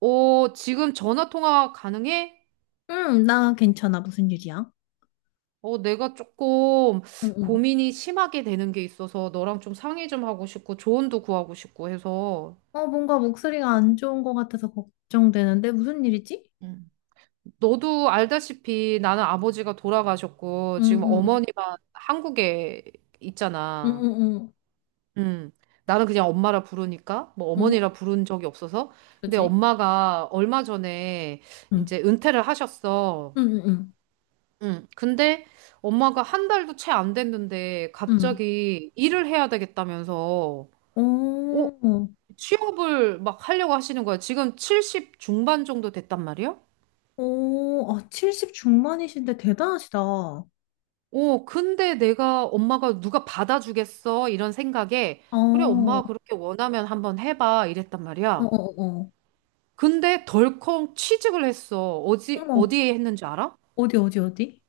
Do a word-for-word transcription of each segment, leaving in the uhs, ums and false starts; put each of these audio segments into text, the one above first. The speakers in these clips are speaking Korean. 어, 지금 전화 통화 가능해? 응, 나 괜찮아. 무슨 일이야? 어, 내가 조금 응, 응. 고민이 심하게 되는 게 있어서 너랑 좀 상의 좀 하고 싶고 조언도 구하고 싶고 해서 어, 뭔가 목소리가 안 좋은 것 같아서 걱정되는데 무슨 일이지? 음. 너도 알다시피 나는 아버지가 돌아가셨고 응, 지금 응, 어머니만 한국에 응, 있잖아. 응, 응, 음. 나는 그냥 엄마라 부르니까 뭐 응, 어머니라 부른 적이 없어서 근데 그지? 엄마가 얼마 전에 응, 이제 은퇴를 하셨어. 응, 응, 응. 응. 근데 엄마가 한 달도 채 안 됐는데 응. 갑자기 일을 해야 되겠다면서 어, 오, 취업을 막 하려고 하시는 거야. 지금 칠십 중반 정도 됐단 말이야? 오, 아, 칠십 중반이신데 대단하시다. 어, 어, 근데 내가 엄마가 누가 받아주겠어? 이런 생각에 그래, 어, 엄마가 그렇게 원하면 한번 해봐. 이랬단 어, 말이야. 어. 어. 근데 덜컹 취직을 했어. 어디, 어머, 어디에 했는지 알아? 어디, 어디, 어디?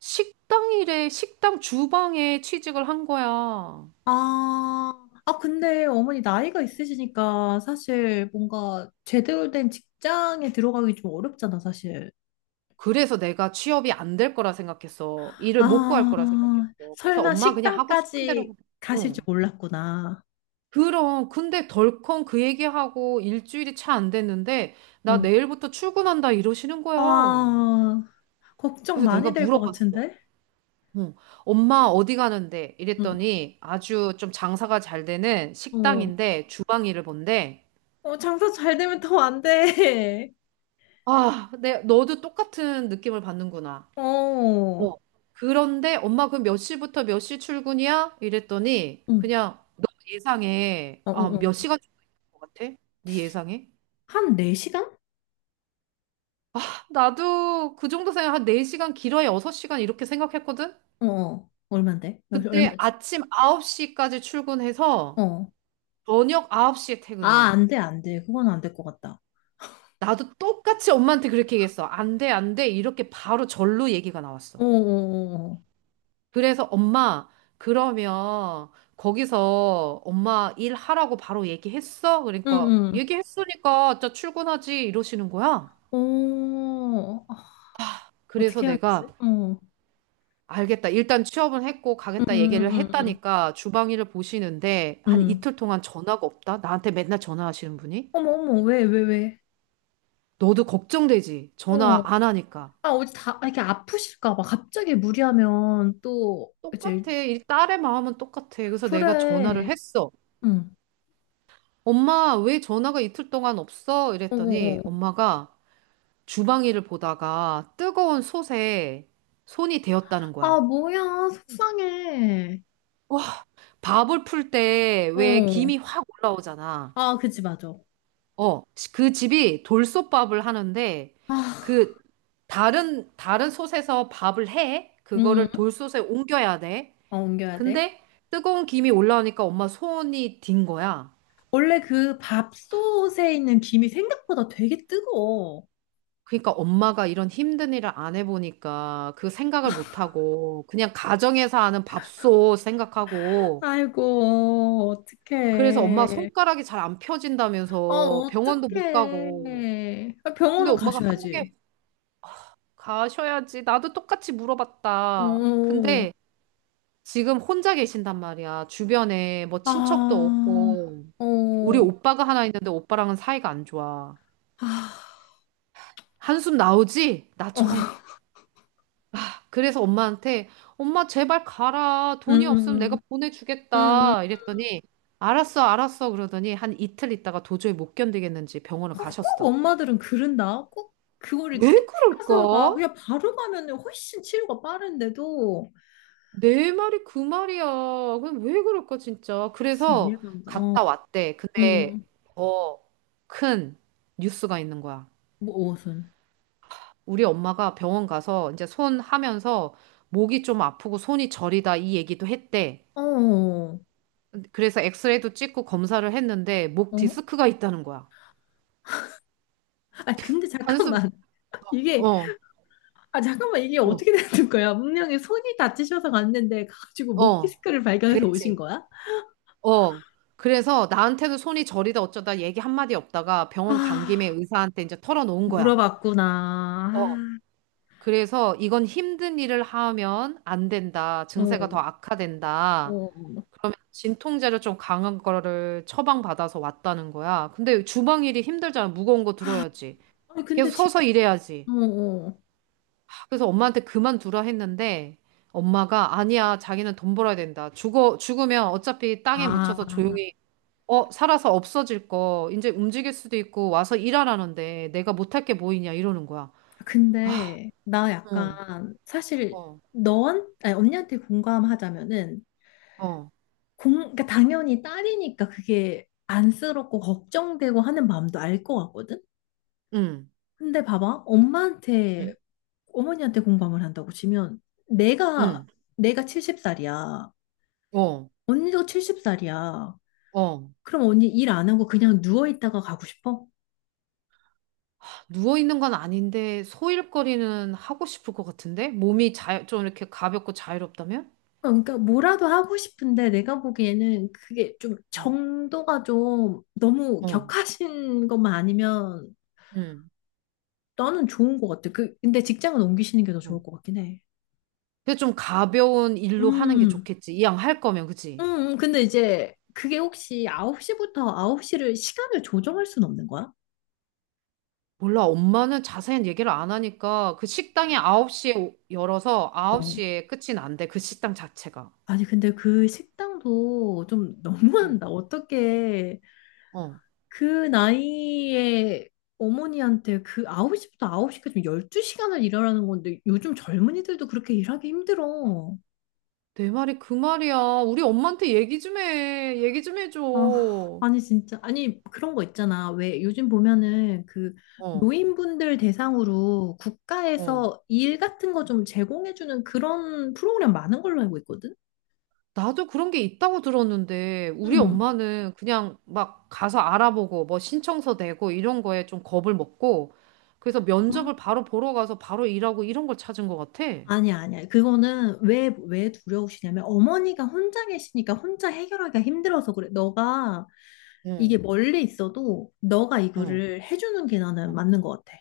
식당 일에, 식당 주방에 취직을 한 거야. 아, 아, 근데 어머니 나이가 있으시니까 사실 뭔가 제대로 된 직장에 들어가기 좀 어렵잖아, 사실. 그래서 내가 취업이 안 될 거라 생각했어. 일을 못 구할 아, 거라 생각했어. 그래서 설마 엄마 그냥 하고 싶은 대로 식당까지 해. 가실 줄 응. 몰랐구나. 그럼 근데 덜컹 그 얘기하고 일주일이 차 안 됐는데 나 응. 내일부터 출근한다 이러시는 거야. 아, 걱정 그래서 내가 많이 될 것 물어봤어. 같은데? 응. 엄마 어디 가는데? 응. 이랬더니 아주 좀 장사가 잘 되는 응, 어, 식당인데 주방 일을 본대. 어, 장사 잘 되면 더 안 돼. 아, 내 너도 똑같은 느낌을 받는구나. 어, 어. 그런데 엄마 그럼 몇 시부터 몇 시 출근이야? 이랬더니 응. 그냥 너 예상해. 어, 어, 아, 어. 몇 시간 줄것 같아? 네 예상해? 한 네 시간? 나도 그 정도 생각 한 네 시간 길어야 여섯 시간 이렇게 생각했거든? 어, 어. 얼만데? 그때 얼마, 아침 아홉 시까지 출근해서 어. 저녁 아홉 시에 아, 퇴근이야. 안 돼, 안 돼. 그건 안 될 것 같다. 나도 똑같이 엄마한테 그렇게 얘기했어. 안 돼, 안 돼. 이렇게 바로 절로 얘기가 어, 나왔어. 어, 어. 어. 그래서 엄마, 그러면 거기서 엄마 일하라고 바로 얘기했어? 그러니까 응, 얘기했으니까 저 출근하지 이러시는 거야. 응. 어, 아, 그래서 어떻게 해야 되지? 내가 어. 응, 알겠다. 일단 취업은 했고 응, 가겠다 얘기를 응, 응. 응. 했다니까 주방 일을 보시는데 응. 한 응. 이틀 동안 전화가 없다. 나한테 맨날 전화하시는 분이. 어머, 어머, 왜, 왜, 왜? 너도 걱정되지. 전화 어. 안 하니까. 아, 어디 다 아, 이렇게 아프실까 봐 갑자기 무리하면 또 이제 똑같아. 이 딸의 마음은 똑같아. 그래서 내가 전화를 그래. 했어. 응. 엄마, 왜 전화가 이틀 동안 없어? 어, 어, 이랬더니 어. 엄마가 주방일을 보다가 뜨거운 솥에 손이 데였다는 아, 거야. 뭐야. 속상해. 밥을 풀 때 왜 어. 김이 확 올라오잖아. 아, 그치 맞아. 어, 그 집이 돌솥밥을 하는데 아. 그 다른 다른 솥에서 밥을 해. 응. 그거를 응. 돌솥에 옮겨야 돼. 어, 옮겨야 돼. 근데 뜨거운 김이 올라오니까 엄마 손이 딘 거야. 원래 그 밥솥에 있는 김이 생각보다 되게 뜨거워. 그러니까 엄마가 이런 힘든 일을 안 해보니까 그 생각을 못하고 그냥 가정에서 하는 밥솥 생각하고 아이고, 그래서 엄마 어떡해. 손가락이 잘 안 아, 펴진다면서 병원도 못 어떡해. 가고. 아, 근데 병원은 엄마가 한국에 가셔야지. 가셔야지. 나도 똑같이 어. 물어봤다. 어, 근데 지금 혼자 계신단 말이야. 주변에 뭐 어. 친척도 아. 없고. 우리 어. 오빠가 하나 있는데 오빠랑은 사이가 안 좋아. 아. 한숨 나오지? 어, 나처럼. 그래서 엄마한테 엄마 제발 가라. 음, 돈이 없으면 음, 내가 음, 음. 음. 보내주겠다. 이랬더니 알았어, 알았어. 그러더니 한 이틀 있다가 도저히 못 견디겠는지 병원을 어, 꼭 가셨어. 엄마들은 그런다. 꼭 그거를 왜 끝에 가서 가. 그럴까? 그냥 바로 가면은 훨씬 치료가 빠른데도. 내 말이 그 말이야. 그럼 왜 그럴까, 진짜. 진짜 그래서 이해가 안 가. 어, 갔다 왔대. 근데 음, 더 큰 뉴스가 있는 거야. 뭐, 무슨. 우리 엄마가 병원 가서 이제 손 하면서 목이 좀 아프고 손이 저리다 이 얘기도 했대. 어, 어. 그래서 엑스레이도 찍고 검사를 했는데 목 어? 디스크가 있다는 거야. 아, 근데 한숨, 잠깐만. 이게, 어, 아, 잠깐만. 이게 어, 어떻게 되는 거야? 문명이 손이 다치셔서 갔는데, 가가지고 목 어. 디스크를 발견해서 오신 그랬지. 거야? 어. 그래서 나한테도 손이 저리다 어쩌다 얘기 한마디 없다가 병원 간 김에 아, 의사한테 이제 털어놓은 거야. 물어봤구나. 어. 그래서 이건 힘든 일을 하면 안 된다. 아, 증세가 어, 더 악화된다. 어. 진통제를 좀 강한 거를 처방받아서 왔다는 거야. 근데 주방일이 힘들잖아. 무거운 거 들어야지. 아니, 계속 근데 진, 서서 일해야지. 어, 어. 그래서 엄마한테 그만두라 했는데 엄마가 아니야. 자기는 돈 벌어야 된다. 죽어, 죽으면 어차피 땅에 아. 묻혀서 조용히 어, 살아서 없어질 거, 이제 움직일 수도 있고, 와서 일하라는데, 내가 못할 게 뭐 있냐 이러는 거야. 아, 근데 나 어, 약간 사실 어, 너한 아니, 언니한테 공감하자면은 어, 공 그러니까 당연히 딸이니까 그게 안쓰럽고 걱정되고 하는 마음도 알 것 같거든. 응, 근데 봐봐 엄마한테 응? 어머니한테 공감을 한다고 치면 내가 응, 내가 칠십 살이야. 어, 언니도 칠십 살이야. 어. 그럼 언니 일 안 하고 그냥 누워 있다가 가고 싶어? 누워있는 건 아닌데, 소일거리는 하고 싶을 것 같은데? 몸이 자, 좀 이렇게 가볍고 자유롭다면? 어, 그러니까 뭐라도 하고 싶은데 내가 보기에는 그게 좀 어, 정도가 좀 너무 어, 격하신 것만 아니면 응, 너는 좋은 것 같아. 그 근데 직장은 옮기시는 게 더 어. 좋을 것 같긴 해. 근데 좀 가벼운 일로 하는 게 음, 좋겠지. 이왕 할 거면, 음, 그치? 음. 근데 이제 그게 혹시 아홉 시부터 아홉 시를 시간을 조정할 순 없는 거야? 몰라, 엄마는 자세한 얘기를 안 하니까, 그 식당이 아홉 시에 열어서 어. 아홉 시에 끝이 난대, 그 식당 자체가. 아니 근데 그 식당도 좀 어. 너무한다. 어떻게 어, 그 나이에 어머니한테 그 아홉 시부터 아홉 시까지 열두 시간을 일하라는 건데 요즘 젊은이들도 그렇게 일하기 힘들어. 내 말이 그 말이야. 우리 엄마한테 얘기 좀 해. 얘기 좀 해줘. 아, 어, 아니 진짜. 아니 그런 거 있잖아. 왜 요즘 보면은 그 노인분들 대상으로 어. 국가에서 일 같은 거 좀 제공해주는 그런 프로그램 많은 걸로 알고 있거든. 나도 그런 게 있다고 들었는데, 우리 응. 엄마는 그냥 막 가서 알아보고, 뭐 신청서 내고, 이런 거에 좀 겁을 먹고, 그래서 면접을 바로 보러 가서 바로 일하고 이런 걸 찾은 것 같아. 아니야, 아니야. 그거는 왜, 왜 두려우시냐면 어머니가 혼자 계시니까 혼자 해결하기가 힘들어서 그래. 너가 이게 응, 멀리 있어도 너가 응. 이거를 해주는 게 나는 맞는 것 같아.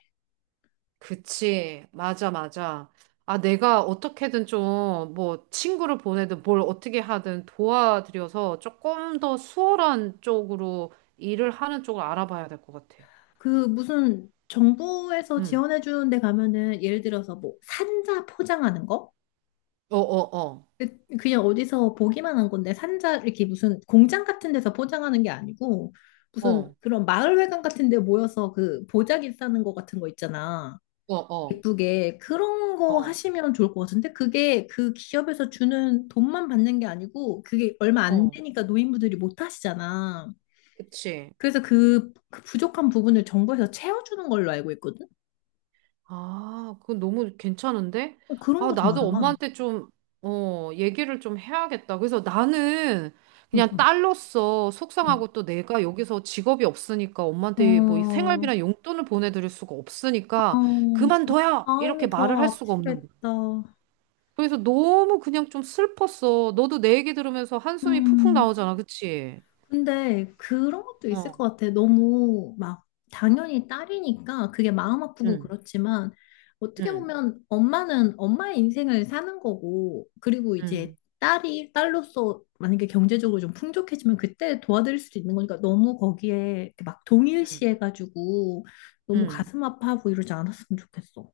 그치. 맞아, 맞아. 아, 내가 어떻게든 좀, 뭐, 친구를 보내든 뭘 어떻게 하든 도와드려서 조금 더 수월한 쪽으로 일을 하는 쪽을 알아봐야 될 것 같아. 그 무슨 정부에서 응. 지원해 주는 데 가면은 예를 들어서 뭐 산자 포장하는 거? 어, 어, 어. 그- 그냥 어디서 보기만 한 건데 산자 이렇게 무슨 공장 같은 데서 포장하는 게 아니고 무슨 어, 그런 마을회관 같은 데 모여서 그 보자기 싸는 거 같은 거 있잖아. 어, 어. 예쁘게 그런 거 어, 하시면 좋을 것 같은데 그게 그 기업에서 주는 돈만 받는 게 아니고 그게 얼마 안 어. 되니까 노인분들이 못 하시잖아. 그치. 그래서 그, 그 부족한 부분을 정부에서 채워주는 걸로 알고 있거든. 아, 그건 너무 괜찮은데? 어, 그런 아, 거 좀 나도 알아봐. 엄마한테 좀, 어, 얘기를 좀 해야겠다. 그래서 나는 응, 그냥 응, 딸로서 응. 속상하고 또 내가 여기서 직업이 없으니까 엄마한테 뭐이 어, 생활비나 용돈을 보내드릴 수가 어, 없으니까 그만둬요! 이렇게 마음이 말을 더 할 수가 없는 거야. 아프겠다. 그래서 너무 그냥 좀 슬펐어. 너도 내 얘기 들으면서 한숨이 푹푹 음. 나오잖아. 그치? 근데 그런 것도 있을 어, 것 같아. 너무 막 당연히 딸이니까 그게 마음 아프고 응, 그렇지만 어떻게 응, 보면 엄마는 엄마의 인생을 사는 거고 그리고 이제 응, 딸이 딸로서 만약에 경제적으로 좀 풍족해지면 그때 도와드릴 수도 있는 거니까 너무 거기에 이렇게 막 응, 동일시해가지고 너무 응. 가슴 아파하고 이러지 않았으면 좋겠어.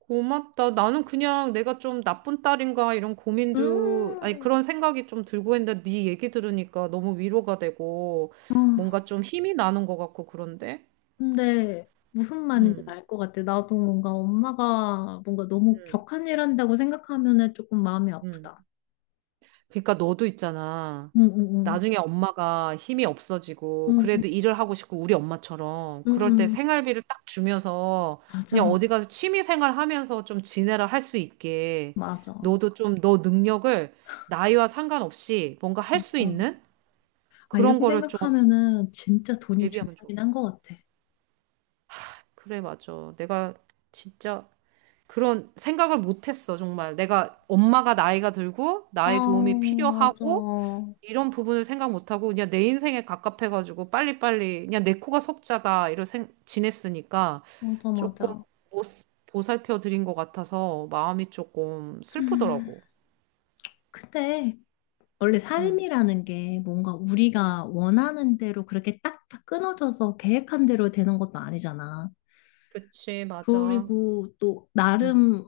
고맙다. 나는 그냥 내가 좀 나쁜 딸인가 이런 고민도, 아니 음. 그런 생각이 좀 들고 했는데 네 얘기 들으니까 너무 위로가 되고 뭔가 좀 힘이 나는 것 같고 그런데? 근데 무슨 말인지 음, 알 것 같아. 나도 뭔가 음, 엄마가 뭔가 너무 음. 격한 일 한다고 생각하면은 조금 마음이 음. 아프다. 그러니까 너도 있잖아. 응응응. 나중에 엄마가 힘이 없어지고 그래도 일을 하고 싶고 우리 엄마처럼 그럴 응응응. 때 생활비를 딱 주면서 그냥 맞아. 어디 가서 취미 생활 하면서 좀 지내라 할 수 있게 맞아. 너도 좀 너 능력을 나이와 상관없이 뭔가 할 수 맞아. 있는 아, 그런 이렇게 거를 좀 생각하면은 진짜 돈이 대비하면 좋아. 중요하긴 한 것 같아. 그래, 맞아. 내가 진짜 그런 생각을 못 했어, 정말. 내가 엄마가 나이가 들고 아, 나의 도움이 필요하고 맞아. 이런 부분을 생각 못하고 그냥 내 인생에 갑갑해가지고 빨리빨리 그냥 내 코가 석자다 이런 생 지냈으니까 맞아, 조금 맞아. 못 보살펴 드린 것 같아서 마음이 조금 음, 슬프더라고. 근데 원래 응, 삶이라는 게 뭔가 응, 우리가 원하는 대로 그렇게 딱딱 끊어져서 계획한 대로 되는 것도 아니잖아. 그치, 맞아. 그리고 또 응, 나름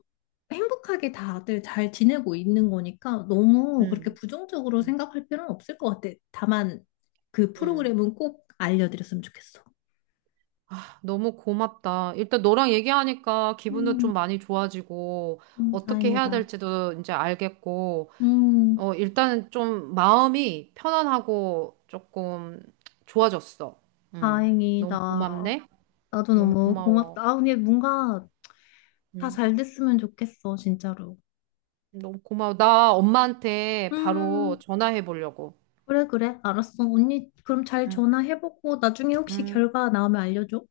행복하게 다들 잘 지내고 있는 거니까 너무 그렇게 응, 부정적으로 응, 생각할 필요는 없을 것 같아. 다만 그 응. 프로그램은 꼭 알려드렸으면 좋겠어. 너무 고맙다. 일단 너랑 얘기하니까 기분도 음, 좀 많이 좋아지고 음, 어떻게 해야 다행이다. 될지도 이제 알겠고 음, 어, 일단은 좀 마음이 편안하고 조금 좋아졌어. 음 너무 다행이다. 고맙네. 나도 너무 너무 고마워. 고맙다. 아, 근데 뭔가 다 음 잘 됐으면 좋겠어, 진짜로. 너무 고마워. 나 엄마한테 바로 음, 전화해 보려고. 그래, 그래. 알았어. 언니, 그럼 잘 음 전화해보고 나중에 혹시 음 결과 나오면 알려줘.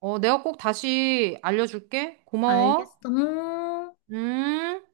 어, 내가 꼭 다시 알려줄게. 고마워. 알겠어. 음. 음.